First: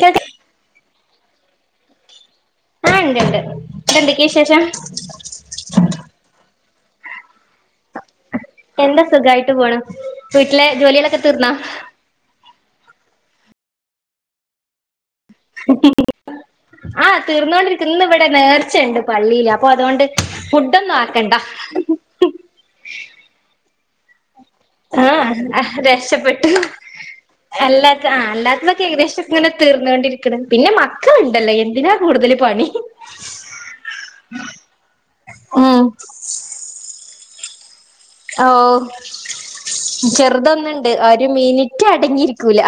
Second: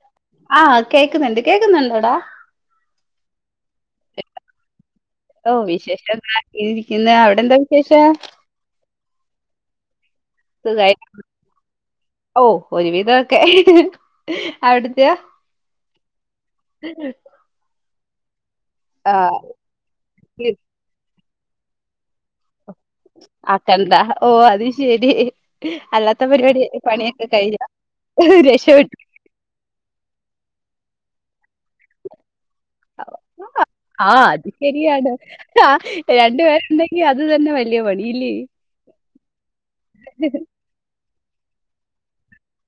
കേൾക്ക ആഹ് കേക്കുന്നുണ്ട് കേക്കുന്നുണ്ടോടാ ആഹ ഉണ്ട് ഉണ്ട് ഇത എന്തൊക്കെയ വിശേഷം? ഇരിക്കുന്ന അവിടെ എന്താ വിശേഷ എന്താ സുഖമായിട്ട് പോണ വീട്ടിലെ ജോലികലൊക്കെ തീർന്നാ ഒരു വിധമൊക്കെ അവിടത്തെയാ? [unintelligible] ആ തീർന്നുകൊണ്ടിരിക്ക ഇന്ന് ഇവിടെ നേർച്ചയുണ്ട് ആഹ് പള്ളിയിയില് അപ്പൊ അതുകൊണ്ട് ഫുഡ ഒന്നും ആക്കണ്ട [unintelligible] എന്താ ഓ [unintelligible] അത് ശരി ആഹ് അല്ലാത്ത രക്ഷപ്പെട്ടു പരിപാടി പണിയൊക്കെ കഴിഞ്ഞ രക്ഷപ്പെട്ട് തീർന്നൊണ്ടിരിക്ക്ണെ പിന്നെ മക്കളുണ്ടല്ലോ എന്തിനാ കൂടൊല് ആ അത് ശരിയാണ് ആ ഉം രണ്ട് പേരുണ്ടെങ്കി അത് തന്നെ വ ഓ ചെറ്തൊന്ന്ണ്ട് ഒരു മിനിറ്റടങ്ങിയിരിക്കൂല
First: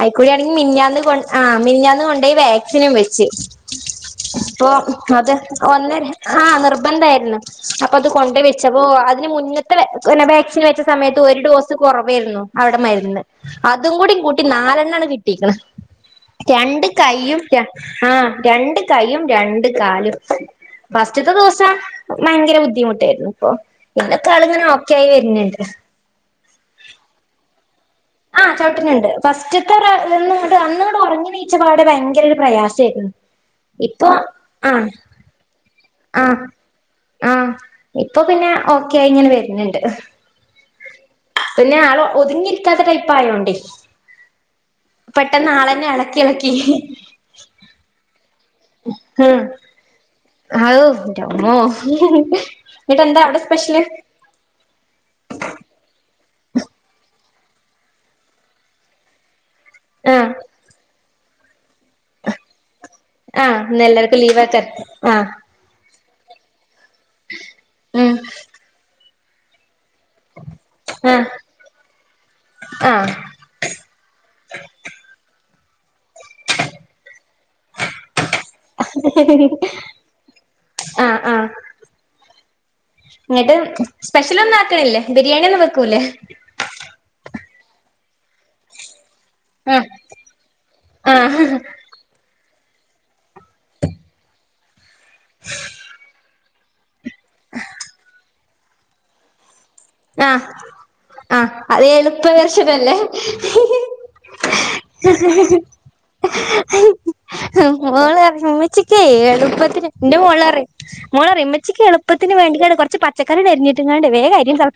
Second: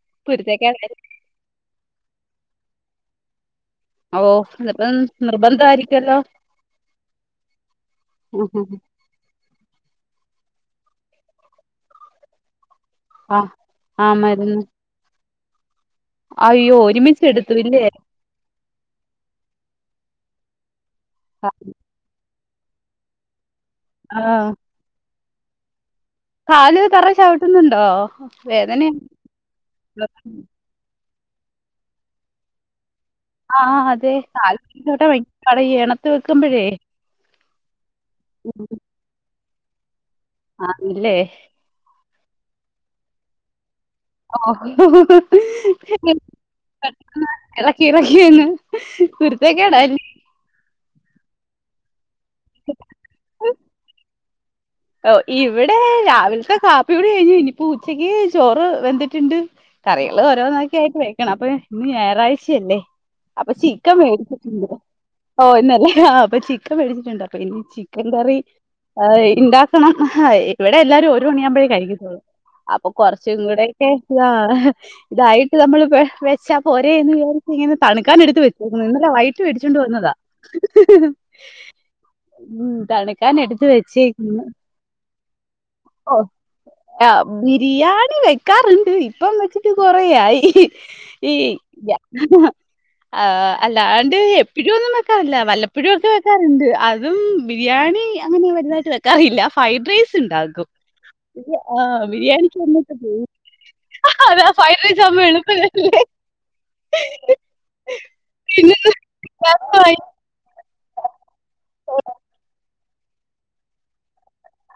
ആയിക്കൊഴിയാണെങ്കി കുരുത്തക്കേട് മിന്നാന്ന് കൊ ആ മിഞ്ഞാന്ന് കൊണ്ടൊയി വാക്സിനും വെച്ച് ഓ പ്പൊ ഇതിപ്പം അത് ഒന്നര നിർബന്ധമായിരിക്കുവല്ലോ ആ നിർബന്ധേര്ന്നു അപ്പൊത് കൊണ്ടൊയ് വെച്ചപ്പോ ന് മുന്നത്തെ വ നെ വാക്സിൻ വെച്ച സമയത്ത് ഒരു ഡോസ് കുറവേരുന്നു അവിടെ മര്ന്ന് ആഹ് അതും കൂടി ആഹ് കൂട്ടി മരുന്ന് നാലെണ്ണാണ് കിട്ടിയേക്ക്ണെ അയ്യോ രണ്ട് കൈയും ഒരുമിച്ചെടുത്തു ര ഇല്ലേ ആ രണ്ട് കൈയും രണ്ട് കാലും ഫസ്റ്റത്തെ ദിവസ വയങ്കര ബുദ്ധിമുട്ടേരുന്നു ഇപ്പൊ ആഹ് ല്ലക്കാളിങ്ങനെ ഓക്കെ ആയി വരുന്ന്ണ്ട് കാല് തറേ ചവിട്ടുന് [unintelligible] ആ ചവിട്ടിനുണ്ട് ഫസ്റ്റത്തെ റന്ന്ങ്ങട് അന്ന്ങ്ങട് ഒറങ്ങി [unintelligible] ഈച്ചപാടെ ഭയങ്കരൊരു പ്രയാസേയിരുന്നു ആ അതെ കാൽ ചോട്ടാ ഭയ കട എണത്ത് ആ വെക്ക്മ്പഴേ ആഹ് ഇപ്പൊ പിന്നെ ഓക്കെയ്ങ്ങനെ വെരുന്നുണ്ട് ആ ഇല്ലേ ഒതുങ്ങിരിക്കാത്ത ടൈപ്പായോണ്ടേ ഓ എളക്കി എളക്കി [unintelligible] കുരുത്ത കേടാ ആതോന്റമ്മോ എന്നിട്ടന്താ അവിടെ സ്പെഷ്യല് ഓ ഇവിടെ രാവിലത്തെ കാപ്പികുടി കഴിഞ്ഞു ഇനിപ്പോ ഉച്ചക്ക് ചോറ് വെന്തിട്ടുണ്ട് കറികള് ആഹ് ഓരോന്നക്കെ ആയിട്ട് വെക്കണം അപ്പൊ ഇന്ന് ഞാറാഴ്ചയല്ലേ അപ്പൊ ആഹ് ഇന്ന് ചീക്കൻ എല്ലാർക്കും ലീവാക്കാരം വേടിച്ചിട്ടുണ്ട് ആഹ് ഓ ഇന്നല്ലേ ആ അപ്പ ചിക്കൻ വേടിച്ചിട്ടുണ്ട് അപ്പൊ ഇനി ചിക്കൻ ഉം കറി ഇണ്ടാക്ക ണം ഇവിടെ എല്ലാരും ഒരു ആഹ് മണിയാമ്പഴേ കഴിക്കത്തോള്ളൂ അപ്പൊ ആഹ് കൊറച്ചും കൂടെക്കെ ഇതാ ഇതായി നമ്മൾ വെച്ചാൽ പോരെയെന്ന് വിചരിച്ചിങ്ങനെ തണുക്കാൻ എടുക്ക വെച്ച ഇന്നലെ വൈട്ട് വേടിച്ചൊണ്ട് വന്നതാ ആഹ് ആഹ് ഉം ഇങ്ങട്ട് തണുക്കാനെടുത്ത് സ്പെഷ്യൽ വെച്ചേക്ന്ന് ഒന്നും ആക്കണില്ലേ ബിരിയാണി ഒന്നും വെക്കൂല്ലേ ഓ ആ ബിരിയാണ ണി വെക്കാറ്ണ്ട് ഇപ്പം വെച്ചിട്ട് ആഹ് കൊറേയായി ഈ ആഹ് യ ആ അല്ലാണ്ട് എപ്പഴും ഒന്നും വെക്കാറില്ല വല്ലപ്പഴും ഒക്കെ വെക്കാറ്ണ്ട് അതും ബിരിയാണി അങ്ങനെ വലുതായിട്ട് വെക്കാറീല്ല ഫയ്ട്ര ആ ആ അത് എളുപ്പ ബിരിയാണിക്ക് വന്നിട്ട് വർഷനല്ലേ അതാ ഫൈഡ്റൈസാവുമ്പൊ എളുപ്പല്ലേ മോള് പിന്നെ ഉമ്മച്ചിക്ക്ഏ ളുപ്പത്തി രസമായി. ഇന്റമോള് പറി മോള്റം ഇമ്മച്ചിക്ക് എളുപ്പത്തിന് വേണ്ടിട്ടാണ് കൊറച്ച് പച്ചക്കറി അരിഞ്ഞിട്ടിങ്ങാണ്ട് വേഗം അരി തിള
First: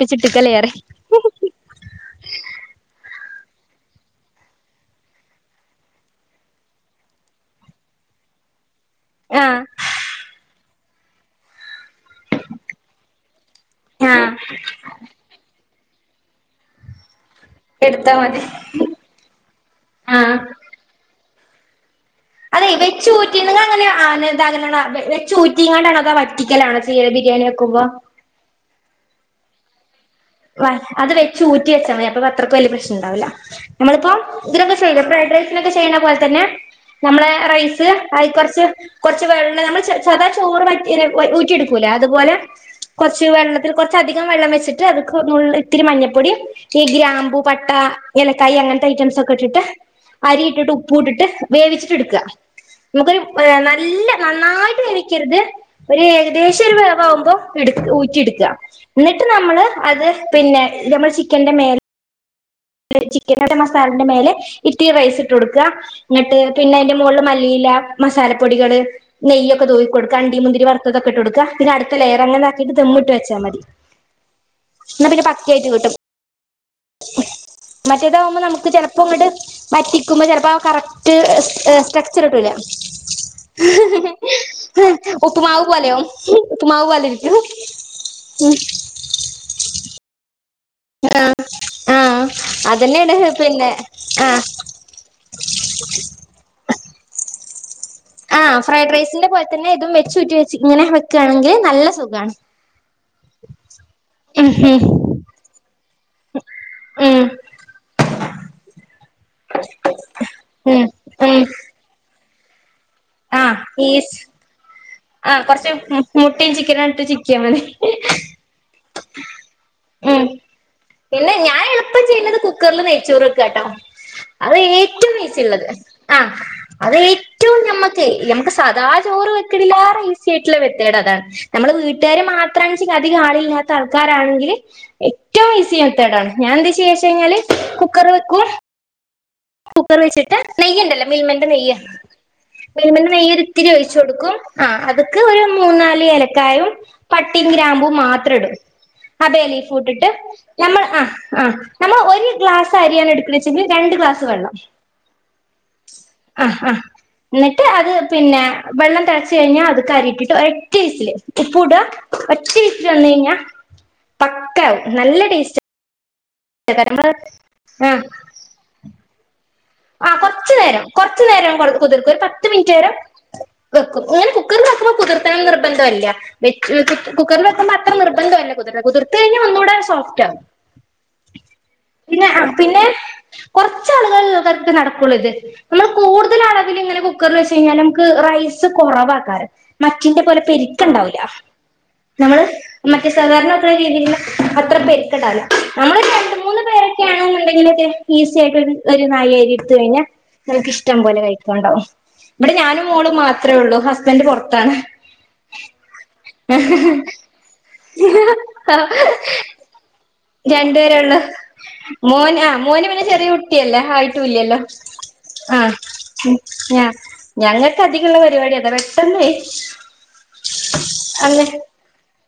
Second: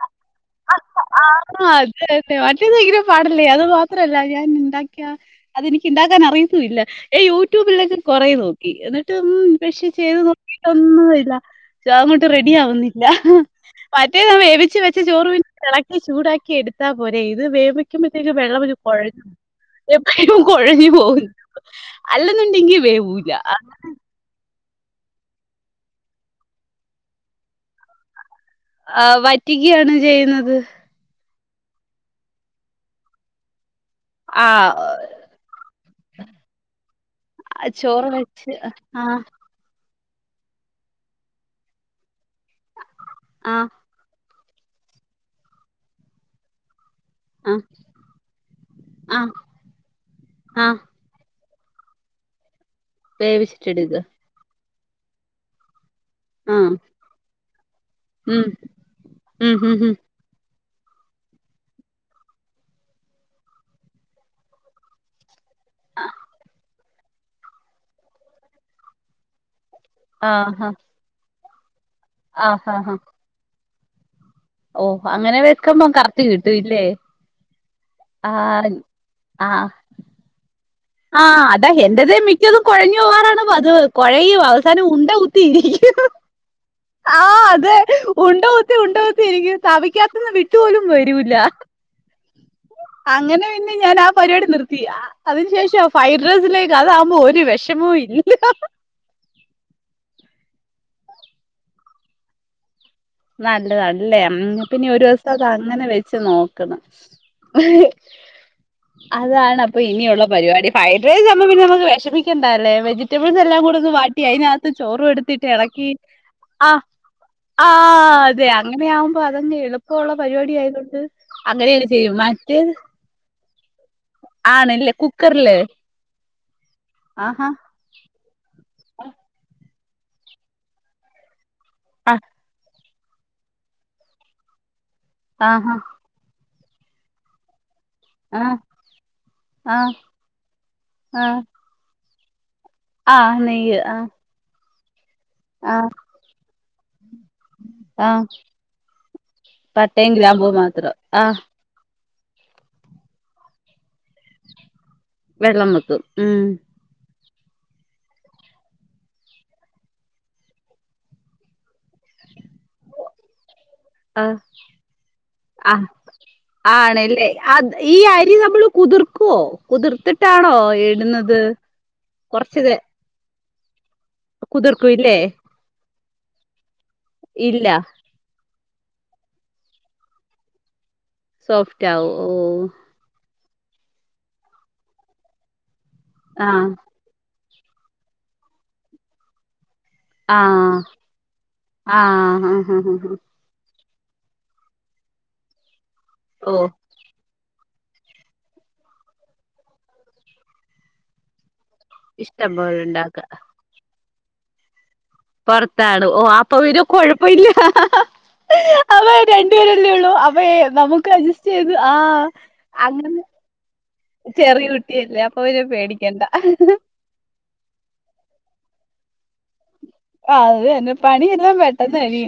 ആ അതെ അതെ മറ്റെത് പയ്ങ്കര പാട അല്ലേ അത് മാത്രല്ല ഞാൻണ്ടാക്കിയ അതെനിക്ക് ണ്ടാക്കാൻ അറിയത്തുല്ല യൂട്യൂബിലസം കൊറേ നോക്കി എന്നിട്ട് ഉം ആഹ് പക്ഷെ ചെയ്ത് നോക്കിട്ടൊന്നുംല്ല ദാങ്ങോട്ട് റെഡി ആവുന്നില്ല ആഹ് മറ്റേത വേവിച്ച് വെച്ച് എളക്കി ചൂടാക്കി എടുത്താ പോരെ അ ഇത് എടുത്താ വേവിക്കുമ്പോഴത്തേക്ക് മതി വെള്ളം ആഹ് കുഴഞ്ഞ കുഴഞ്ഞു പോകുന്നു അതെ വെച്ച് ഊറ്റി [unintelligible] ഇങ്ങൾ ആദ്യം വെച്ച് ഉറ്റിങ്ങാടാണോ തോ വറ്റിക്കലാണോ ബിരിയാണി വെക്കുമ്പോ ആ വറ്റിക്യാണ് ചെയ്യുന്നത് വചൂറ്റി വെച്ചൽ മതി അപ്പൊ അത്രക്ക് വലിയ പ്രശ്നം ഉണ്ടാവില്ല നമ്മളിപ്പോ ഇതിനൊക്കെ ചെയ്യ ആഹ് ഫ്രൈഡ് റൈസിനക്കെ ചെയ്യണ പോലെ തന്നെ നമ്മളെ റൈസ് ചോറ് അതി വെച്ച് കുറച്ച് ആഹ് കൊറച്ച് വെ ള്ളംനമ്മൾശ്ര സദാ ചോറ്റ്ഊറ്റിെടുക്കൂല അതുപോലെ കുറച്ച് ആഹ് വെള്ളത്തിൽ കുറച്ച്ധികം വെള്ളം വെച്ചിട്ട് അതിക്ക് ഇത്തിരി മഞ്ഞപ്പൊടി ഈ ഗ്രാമ്പു ആഹ് പട്ട എലക്കായി അങ്ങനത്തെ ഐറ്റംസ് ആഹ് ഒക്കെ ഇട്ടിട്ട് അരി ഇട്ടിട്ട് ആഹ് ഉപ്പൂ ഇട്ടിട്ട് വേവിച്ചിട്ട എടുക്കുക നമുക്കൊരു ഏഹ് വേവിച്ചിട്ടെടുക്ക നല്ല നന്നായിട്ട് വേവിക്കരുത് ഒരു ഏകദേശം ആഹ് ഒരു വോവവുമ്പോ ഊറ്റി ഉം എടുക്കുക എന്നിട്ട് ഉം നമ്മള് ഉം ഉം അത് പിന്നെ നമ്മൾ ചിക്കന്റെ മേല ചിക്കൻ മസാലന്റെ മേലെ ഇട്ട് റൈസ് ഇട്ട് കൊടുക്കുക എന്നിട്ട് പിന്നെ അതിന്റെ മോലെ മോളില് മല്ലിയില മസാലപ്പൊടികൾ നെയ്യൊക്കെ തൂക്കി കൊടുക്ക അണ്ടി മുന്തിരി ആഹ് വറുത്തൊക്കെട്ട് കൊടുക്കുക പിന്നെടു അ ആഹ് എറങ്ങനാക്കിട്ട് ആഹ് ദമ്മിട്ട് വച്ചാ മതി ഓഹ് അങ്ങനെ വെക്കുമ്പോ കറക്ട് കിട്ടു മറ്റേതകുമ്പോ നമുക്ക് ആഹ് ചിലപ്പോ ഇങ്ങ് ആഹ് വറ്റിക്കുമ്പോ ചിലപ്പോ കറക്റ്റ് ആഹ് അതാ കറക്ട് എന്റത് സ്ട്രക്ചർ കിട്ടുല്ല മിക്കതും കുഴഞ്ഞു പോവാറാണ് പതിവ് കുഴയും അവസാനം ഉണ്ട ഉപ്പ്മാവ് പോലോ കുത്തിയിരിക്കും ആവും ഉപ്പ്മാവ് പോലെ ഇരിക്കും ആഹ് അതെ ഉണ്ട ഒറ്റുപോലും വരൂല ആഹ് ആഹ് അതന്നെയാണ് അങ്ങനെ പിന്നെ ഞാൻ ആ പരിപാടി ആഹ് നിർത്തി അതിന് ശേഷം [unintelligible] ഫൈറസിലേക്ക് അതാാവുമ്പോൾ ഒരു വിഷം ആ ഫ്രൈഡ് റൈസിന്റെ പോലെ തന്നെ ഇതും വെചൂറ്റി വെച്ച് ഇങ്ങനെ വെക്കുകയാണെങ്കിൽ നല്ല സുഖമാണ് നല്ലതാണ് അല്ലെ പിന്നെ ഒരു ദിവസം അത് അങ്ങനെ വെച്ച് നോക്കണം ഉം ഉം അതാണ് അപ്പൊ ഇനിയുള്ള പരിപാടി ഉം ഫ്രൈഡ് ഉം റൈസ്മ്മ പിന്നെ ന വിഷമി മിക്കണ്ടല്ലേ വെജിബിൾസ് ആഹ് എല്ലാം കൂ ഒന്ന് ഈസ് വാട്ടി അതിനകത്ത് ചോറും ആഹ് എടുത്തിട്ട് കൊറച്ച് ഇളക്കി മുട്ടയും ആഹ് ചിക്കനും ഇട്ട് ചിക്കിയാ മതി ആഹ് ആ അതെ അങ്ങനെയ ആകുമ്പോ അതങ്ങ എളുപ്പുള്ള ഉം പരിപാടി ആയതൊണ്ട് പിന്നെ ഞാൻ അങ്ങനെയെ എളുപ്പം ചെയ്യും ചെയ്യുന്നത് മറ്റേത് കുക്കറിൽ നെയ്ച്ചോറ് വെക്കാട്ടോ അത് ആണല്ലേ ഏറ്റവും ഇസി കുക്കറില് ഉള്ളത് ആ അത് ആഹാ ഏറ്റവും ഞമ്മക്ക് ഞ മ്മക്ക് സദാ ചോറ് വെക്കിനീലേറെ ഈസി ആയിട്ടുള്ള വെത്തേട അതാണ് നമ്മള് ആ വീട്ടുകാാര് മാത്ര അണ് ഉച്ചക്ക് അനധിക ആള ഇല്ലാത്ത ആൾക്കാരാണെങ്കിൽ ഏറ്റവും ആഹാ ഈസി മെത്തേഡ ആണ് ഞാൻ എന്ത് ചെയ്യാച്ച കഴിഞ്ഞാല് കുക്കർ വെക്കും ആഹ കുക്കർ വെച്ചിട്ട് നെയ്യുണ്ടല്ലോ മിൽമെന്റ നെയ്യ മിൽമന്റെ ആ നെയ്യ ഒരു ഇത്തിരി നെയ്യ് ആ ഒഴിച്ചു കൊടുക്കും ആ അതക്ക ഒരു ആ മൂന്ന നാല് ഏലക്കായും പട്ടി ഗ്രാമ്പൂ ആ മാത്രം ഇടും അബേലീഫൂട്ടിട്ട് പട്ടയും ഗ്രാമ്പൂ നമ്മൾ മാത്രം ആ ആ് നമ്മൾ ഒരു ഒരു ഗ്ലാസ് അരിയാണ് എടുക്നെച്ചെങ്കിൽ രണ്ട് ഗ്ലാസ് സ്സ് വെള്ളം വെള്ളം വെക്കും ഉം ആഹ് എന്നിട്ട് അത് പിന്നെ വെള്ളം തിളച്ച കഴിഞ്ഞാൽ അത് കരിയിട്ടിട്ട് ഒറോറ്റവീസിൽ ഉപ്പ ഇടുക ഒറ്റ വിസിൽ വന്ന കഴിഞ്ഞാ ആ പക്ക ആകവും നല്ല ടേസ്റ്റ് ആ നമ്മള് ആണല്ലേ അത് ഈ ആ അരി നമ്മള് കുതിർക്കുവോ ആ കുതിർത്തിട്ടാണോ കൊറച്ചു നേരം കൊറച്ചു എടുന്നത് നേരം കുതിർക്കും ഒരു പത്ത് കൊറച്ചിത് മിനിറ്റ് നേരം വെക്കും ഇങ്ങനെ കുതിർക്കും ഇല്ലേ വെ കുക്കറിൽ ഇല്ല വെക്കുമ്പോ അത്ര നിർബന്ധമല്ല കുതിൽ കുതിർു കഴിഞ്ഞാൽ ഒന്നുകൂടെ സോഫ്റ്റ് ആാവും സോഫറ്റാവും ഓഹ് കുറച്ചാളുകൾത് നടക്കുള്ളൂ ഇത് ആഹ് കഴഞ്ഞാൽ നമുക്ക് റൈസ് കുറവാക്കാറ് മറ്റിന്റെ പോലെ ആഹ് പെരുക്കണ്ടാവില്ല നമ്മള് ആഹ് ആഹ് ഹ മറ്റേ ഹ സാധാരണ ഒക്കെ രീതി അത്ര പെര്ക്കെണ്ടാവൂല ഓഹ് ക്കെ ഈസി ആയിട്ട് ഒരു നായയിരിട്ട കഴിഞ്ഞൽ നമുക്ക് ഇഷ്ടം പോലെ കഴിക്കും ണ്ടാവും ഇവിടെ ഇഷ്ടം പോലെ ഞാനും മോളും ഉണ്ടാക്ക മാത്രമേ ഉള്ളൂ ഹസ്ബൻഡറ് പുറത്താണ് പർത്താണ് ഓ അപ്പൊ വന കൊഴപ്പ ഇില്ല അവ രണ്ടുപേരല്ലേ ഉള്ളൂ അപ്പൊ ഏ- രണ്ടു നമുക്ക് പേരള്ള അഡ്ജസ്റ്റ് ചെയ്ത് ആഹ് മോന് ആ മോന് പിന്നെ അങ്ങനെ ചെറിയ കുട്ടിയല്ലേ ആയിട്ടല്ലല്ലോ ചെറിയ കുട്ടിയല്ലേ അപ്പൊ ആ പിന്നെ പേടിക്കണ്ട ഞ ഞങ്ങൾക്ക് അധികമുള്ള പരിപാടി അതാ പെട്ടെന്നേ ആ അത് തന്നെ പണിയെല്ലാം പെട്ടെന്ന് ഇന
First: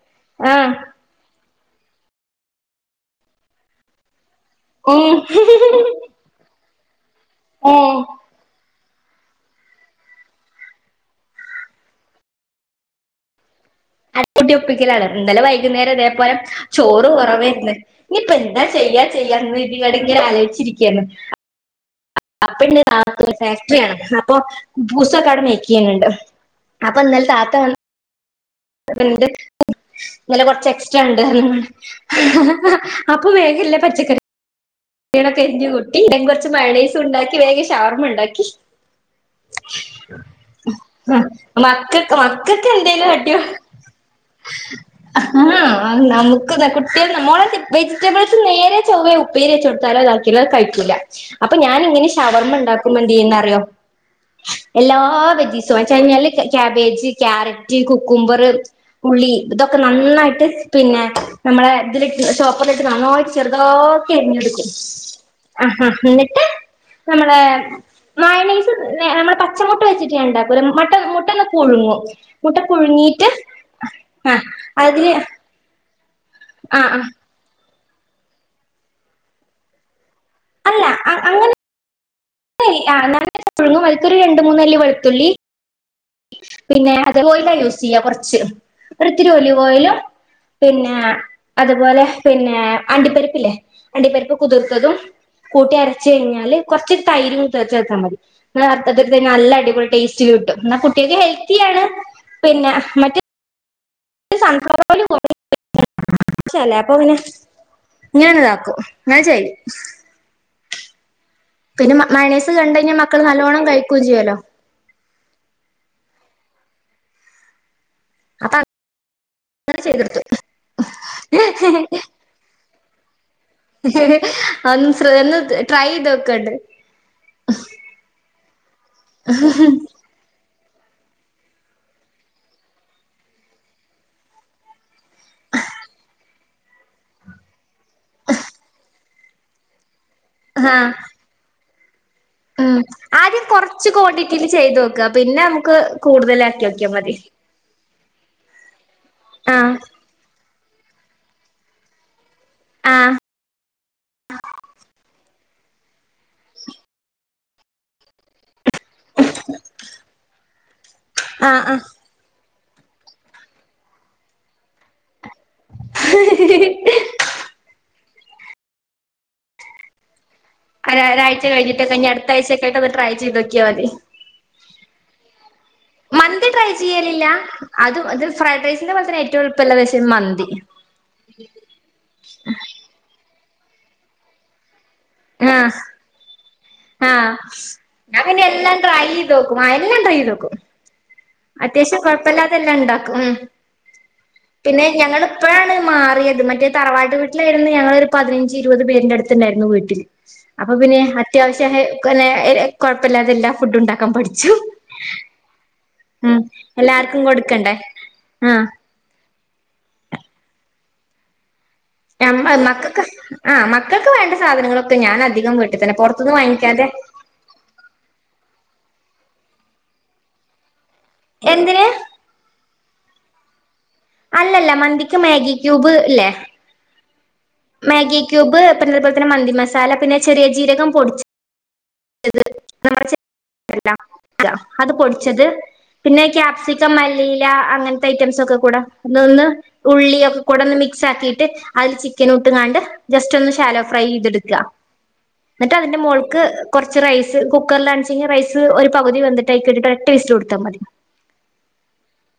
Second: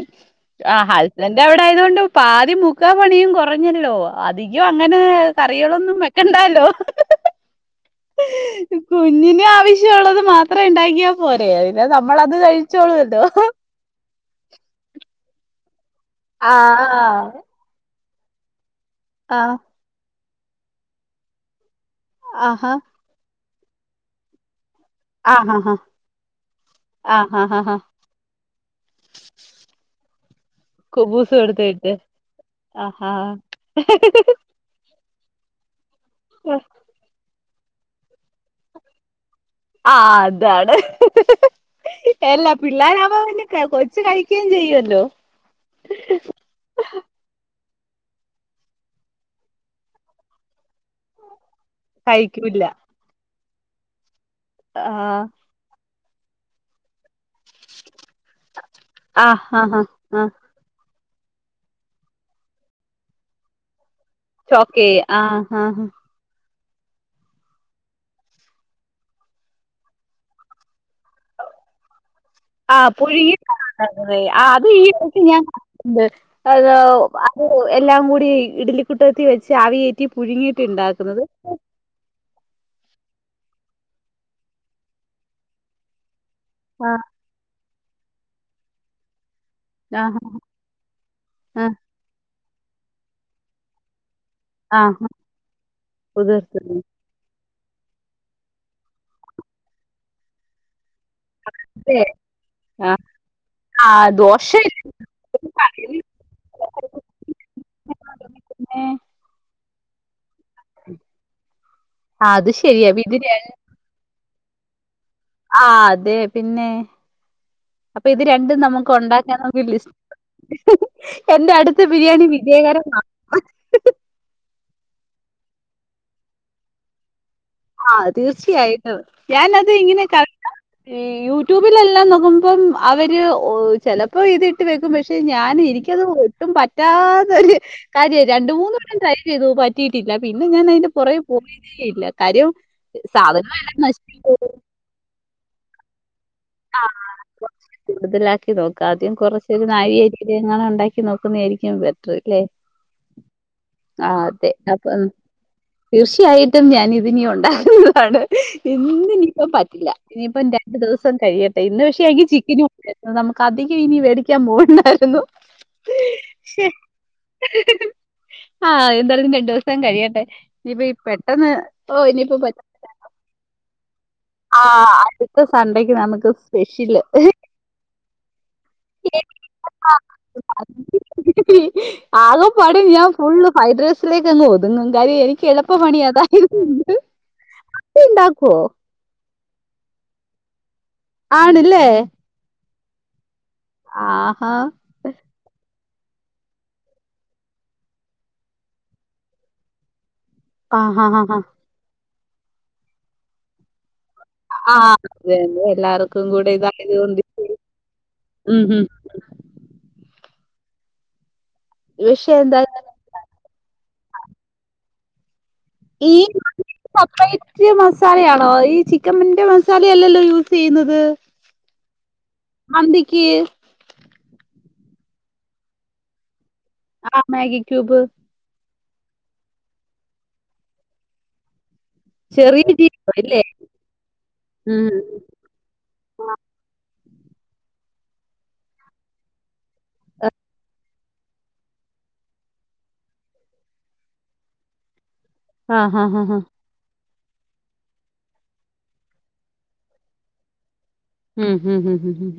ആ ഇത അവിടെ ആയതുകൊണ്ട് പാതി മുക്കാ പണിയും കുറഞ്ഞല്ലോ അധികം അങ്ങനെ ഉം കറികളൊന്നും വെക്കണ്ടല്ലോ ഓ കുഞ്ഞിന് ആവശ്യംള്ളത് മാത്രേ ഉണ്ടാക്കിയാൽ പോരേ അതിെ നമ്മള അത് കഴിച്ചോളൂല്ലോ അട്ടി ഒപ്പിക്കലാണ് ഇന്നലെ വൈകുന്നേരം ഇതേപോലെ ആ ചോറ് കുറവന്ന് ഇനിയിപ്പ എന്താ ചെയ്യ ആ ചെയ്യാം എന്ന് ഇന്നട് ഇങ്ങനെ ആലോചിച്ചിരിക്കുകയാണ് അപ്പ ആഹാ ന ഫാക്ടറിയാണ് അപ്പൊ പൂസൊക്കാട മേക്ക ആഹാഹാ ചെയുന്നുണ്ട് അപ്പൊ ഇന്നല താത്ത ആഹാഹാ വന്ന് അണ്ട് ഇല കൊറച്ച് എക്സ്ട്രാ ഉണ്ട് കുബൂസ് കൊടുത്തിട്ട് ആഹാ അപ്പൊ മേഘല്ലേ പച്ചക്കറി നൊക്കെ എഞ് കുട്ടി എ കുറച്ച് മണേസം ഉണ്ടാക്കി വേഗം ഷവർമ ഉണ്ടാക്കി ആ അതാണ് മക്കക്ക എല്ലാ മക്കക്കെ എന്തെലും പിള്ളേരാവുമ്പോ പട്ടിയോ പിന്നെ ക- കൊച്ച് കഴിക്കുകയും ചെയ്യുമല്ലോ ആ നമക്ക് കുട്ടിക നമ്മള വെജിറ്റബിൾസ് നേരെ ചൊവേ ഉപ്പേരി വച്ച കൊടുത്താലോ അതാക്കിലോ കഴിക്കും ല്ല അപ്പൊ ഞാന ഇങ്ങനെ വർമ കഴിക്കൂല്ല ഉണ്ടാക്കും വേണ്ടിന്ന അറിയോ ആ എല്ലാ ബജ സച്ചഴിഞ്ഞാല് കാബേജ് ക്യാരറ്റ് കുക്കുംമ്പർ ഉുള്ളി ഇതൊക്കെ ആഹാഹാ ആ നന്നായിട്ട് പിന്നെ നമ്മളെ ഇതിലി സോപ്പ ഇട്ടണോ ചെറുതോ രിഞ്ഞെടുക്കും ഓക്കെ ആ ആ നമ്മളെ മയോണേസ് നമ്മള് പച്ചമുട്ട വെച്ചിട്ട് ഉണ്ടാക്കും മട്ട മുട്ടന്ന പ ഉോ ആ പുഴങ്ങി ആ അത് ഈ വ അതില് ഞാൻണ്ട് അത് ആഹ് ആഹ് എല്ലാം കൂടി ഇഡലിക്കുട്ടത്തി വെച്ച് ആവിയറ്റ പുഴുങ്ങിട്ട് അല്ല ഇണ്ടാക്കുന്നത്. അ- അങ്ങനെ ആ നല്ല പുഴുങ്ങും അതക്കൊരു രണ്ട മൂന്നല്ലി വെളുത്തുള്ളി പിന്നെ. [unintelligible] ആഹ് ഇതിരീ ഒത്തിലി കോലും ആഹ് പിന്നെ ആഹ് അതുപോലെ അണ്ടിപരിപ്പില്ലേ അണ്ടിപ്പരിപ്പ് കുതിർക്കതും ആഹ് കൂട്ടി അരച്ച കഴിഞ്ഞാല് കുതിർത്തത് കുറച്ച് തൈര് അയച്ചു കൊടുത്താൽ മതി നല്ലടിപൊ ടസ്റ്റ് കട്ടും. നകു ഹെൽത്തിയാണ് അതെ പിന്നെ മറ്റോ ദോഷ [unintelligible] അപ്പൊ ഇനെ ഇങ്ങനന്ന ഇതാക്കും എന്ന ചെയ്യ ഉ [inaudible] പിന്നെ മണേസ് കണ്ടഴിഞ്ഞാൽ മക്കൾ നല്ലവണ്ണം കഴിക്കുകയും ചെയ്യല്ലോ? ആ അതെ പിന്നെ അപ്പൊ ഇത് രണ്ടും നമുക്ക് ഉണ്ടാക്കാ ന അങ്ങനെ ലിസ്റ്റ് ചെയ്തെടുത്തു എന്റെ അടുത്ത ബിരിയാണി വിജയകരമാ അന്ന് ശ ഒന്ന് ട്രൈ ചെയ്ത് വെക്കണ്ട്. [unintelligible] ആ തീർച്ചയായിട്ടും ഞാനത് ഇങ്ങനെ ക യൂട്യൂബിലെല്ലാം നോക്കുമ്പം അവര് ചിലപ്പോ ഇത് ഇട്ട് വെക്കും. പക്ഷെ ഞാൻ എനിക്കത് ഒട്ടും പറ്റാത്തൊരു കാര്യ രണ്ട് മൂന്നന്ന് വടം ട്രൈ ചെയ്തു പറ്റിയിട്ടില്ല പിന്നെ ഞാൻ ആഹ് അതിന്റെ പുറേ പോയതേയില്ല ഉം ആദ്യം കൊറച്ച് ക്വാണ്ടിറ്റിൽ പോകും. ചെയ്ത് നോക്ക പിന്നെ നമുക്ക് കൂടുതല് ആക്കിയൊക്കിയ മതി ആഹ് കുറച്ച് കൂടുതലാക്കി നോക്കുക ആദ്യം കുറച്ചരു ആഹ് നായരി ലങ്ങാനും ഉണ്ടാക്കി നോക്കുന്നതായിരിക്കും ബെറ്റർ അല്ലേ. ആഹ് ആ അതെ അപ്പൊ തീർച്ചയായിട്ടും ഞാൻ ഇതിനി ഉണ്ടകുന്നതാണ്. ഇന്ന് ഇനിയിപ്പം പറ്റില്ല ഇനിയിപ്പം രണ്ടു ദിവസം കഴിയട്ടെ ആഹ് ആഹ് ഇന്ന് പക്ഷെ അനിക്ക് ചിക്കൻ നമുക്ക് അധികം ഇനി മേടിക്കാൻ പോകണ്ടായിരുന്നു. [inaudible] ആഹ് എന്തായാലും രണ്ടു ദിവസ കഴിയട്ടെ? ഇനിയിപ്പ ഈ പെട്ടെന്ന് ആരാഴ്ചഴിട്ട് ഓഹ്! കഴിഞ്ഞ അടുത്തഴ്ചയക്ക ആയിട്ട അത് ട്രൈ ചെയ്നോക്കിയൽ മതി. ആ അടുത്തെ സൺണ്ടേക്ക് നമുക്ക് മന്തി ട്രൈ സ്പെഷ്യല്. ചെയ്യലില്ല അത് അത് ഫ്രൈഡ് റൈസിന്റെ പോലെ തന്നെ ഏറ്റവും എളുപ്പമുള്ള പശം മന്തി. അക പാടൊ ഞാൻ ഫുള് ബൈഡ്രസിലേക്ക്ങ്ങ് ഒതുങ്ങും കാര്യം എനിക്ക് ആഹ് എളുപ്പമണി അതായിരൂനു. ആഹ് ഞാൻ ഇനി എല്ലാം ട്രൈത്ക്കും ആ എല്ലാം ട്രൈ ചെയ് തോക്കും. ആണല്ലേ? അത്യാവശ്യം കൊഴപ്പില്ലാതെല്ലാം ഉണ്ടാക്കും. ഉ ആഹാ! പിന്നെ ഞങ്ങൾഇപ്പോളണ്. മാറിയത് മറ്റേ തറവാട്ട് വീട്ടിലായിരുന്നു. ഞങ്ങരു പതിനഞ്ച് ഇരുപത് പേരിന്റെ അടുത്തുണ്ടായിരുന്നു വീട്ടിൽ. അപ്പൊ ആഹ് പിന്നെ ആഹ് ആഹ് ആഹ് അത്യാവശ്യ കൊഴപ്പില്ലാതെല്ലാ ഫുഡ് ഉണ്ടാക്കും. പഠിച്ചു ആഹ് അതന്നെ എല്ലാർക്കും ഉ ആ കൂടെ ഇതായത് കൊണ്ട് എല്ലാർക്കും കൊടുക്കണ്ടേ? ഉം ആഹ് ഉം പക്ഷെ എന്താ മക്കൾക്ക് ആ മക്കൾക്ക് വേണ്ട സാധനങ്ങളൊക്കെ ഞാൻ അധികം വിട ഈ കപ്പ്‌ ഐസ്ക്രീം മസാലയാണോ ഈചി ചിക്കമ്മിന്റെ മസാലയല്ലല്ലോ യൂസ് ചെയ്യുന്നത്. എന്തിനന്. മന്തിക്ക്. അല്ലല്ല മന്തിക്ക് മാഗി ക്യൂബ് ഇല്ലെ? ആഹ മാഗി ക്യൂബ് പിന്നെ അതുപോലെ തന്നെ മന്തി മസാല പിന്നെ ചെറിയ ജീരകം പൊടിച്ചത് ചെറിയ ജിരകം. ഇല്ലേ ല്ല അ ഉം അത് പൊളിച്ചത് പിന്നെ ക്യാപ്സിക്കം മലീ [unintelligible] ഐറ്റംസ് ഒക്കെ കൂടെ ഇതൊന്ന് ഉള്ളി ഒക്കെ കൂടെ ഒന്ന് മിക്സ്. മിക്സ് ആക്കിയിട്ട് അതിൽ ചിക്കനിട്ട്ങ്ങാണ്ട് ജസ്റ്റ് ഒന്ന് ഷാലോ ഫ്രൈ ചെയ്തെടുക്കുക. ന്നിട്ട് അതിന്റെ ആഹ് ആഹ് ആഹ് മോൾക്ക് കുറച്ച്റൈസ് കുക്കറിലാണെചെങ്കി റൈസ് ഒരു പകുതി വെന്തിട്ടായിക്കിട്ട് ഒരൊറ്റ വിസില് കൊടുത്ത മതി. ഉം ഉം ഉം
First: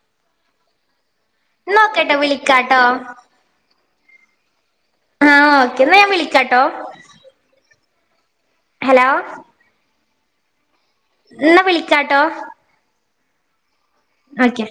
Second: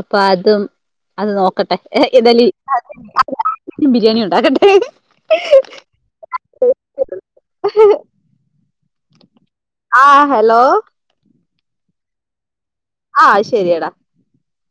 അപ്പൊ അതും, അത് നോക്കട്ടെ, എന്നാ ഓക്കേട്ടോ വിളിക്കാട്ടോ ഏതാലും ബിരിയാണി ഒണ്ടാക്കട്ടെ. ആ ഓക്കെ എന്നാ ഞാൻ വിളിക്കാട്ടോ. ഹലോ ആ ഹലോ എന്നാ വിളിക്കാട്ടോ. ആ ശരിയടാ. ഓക്കെ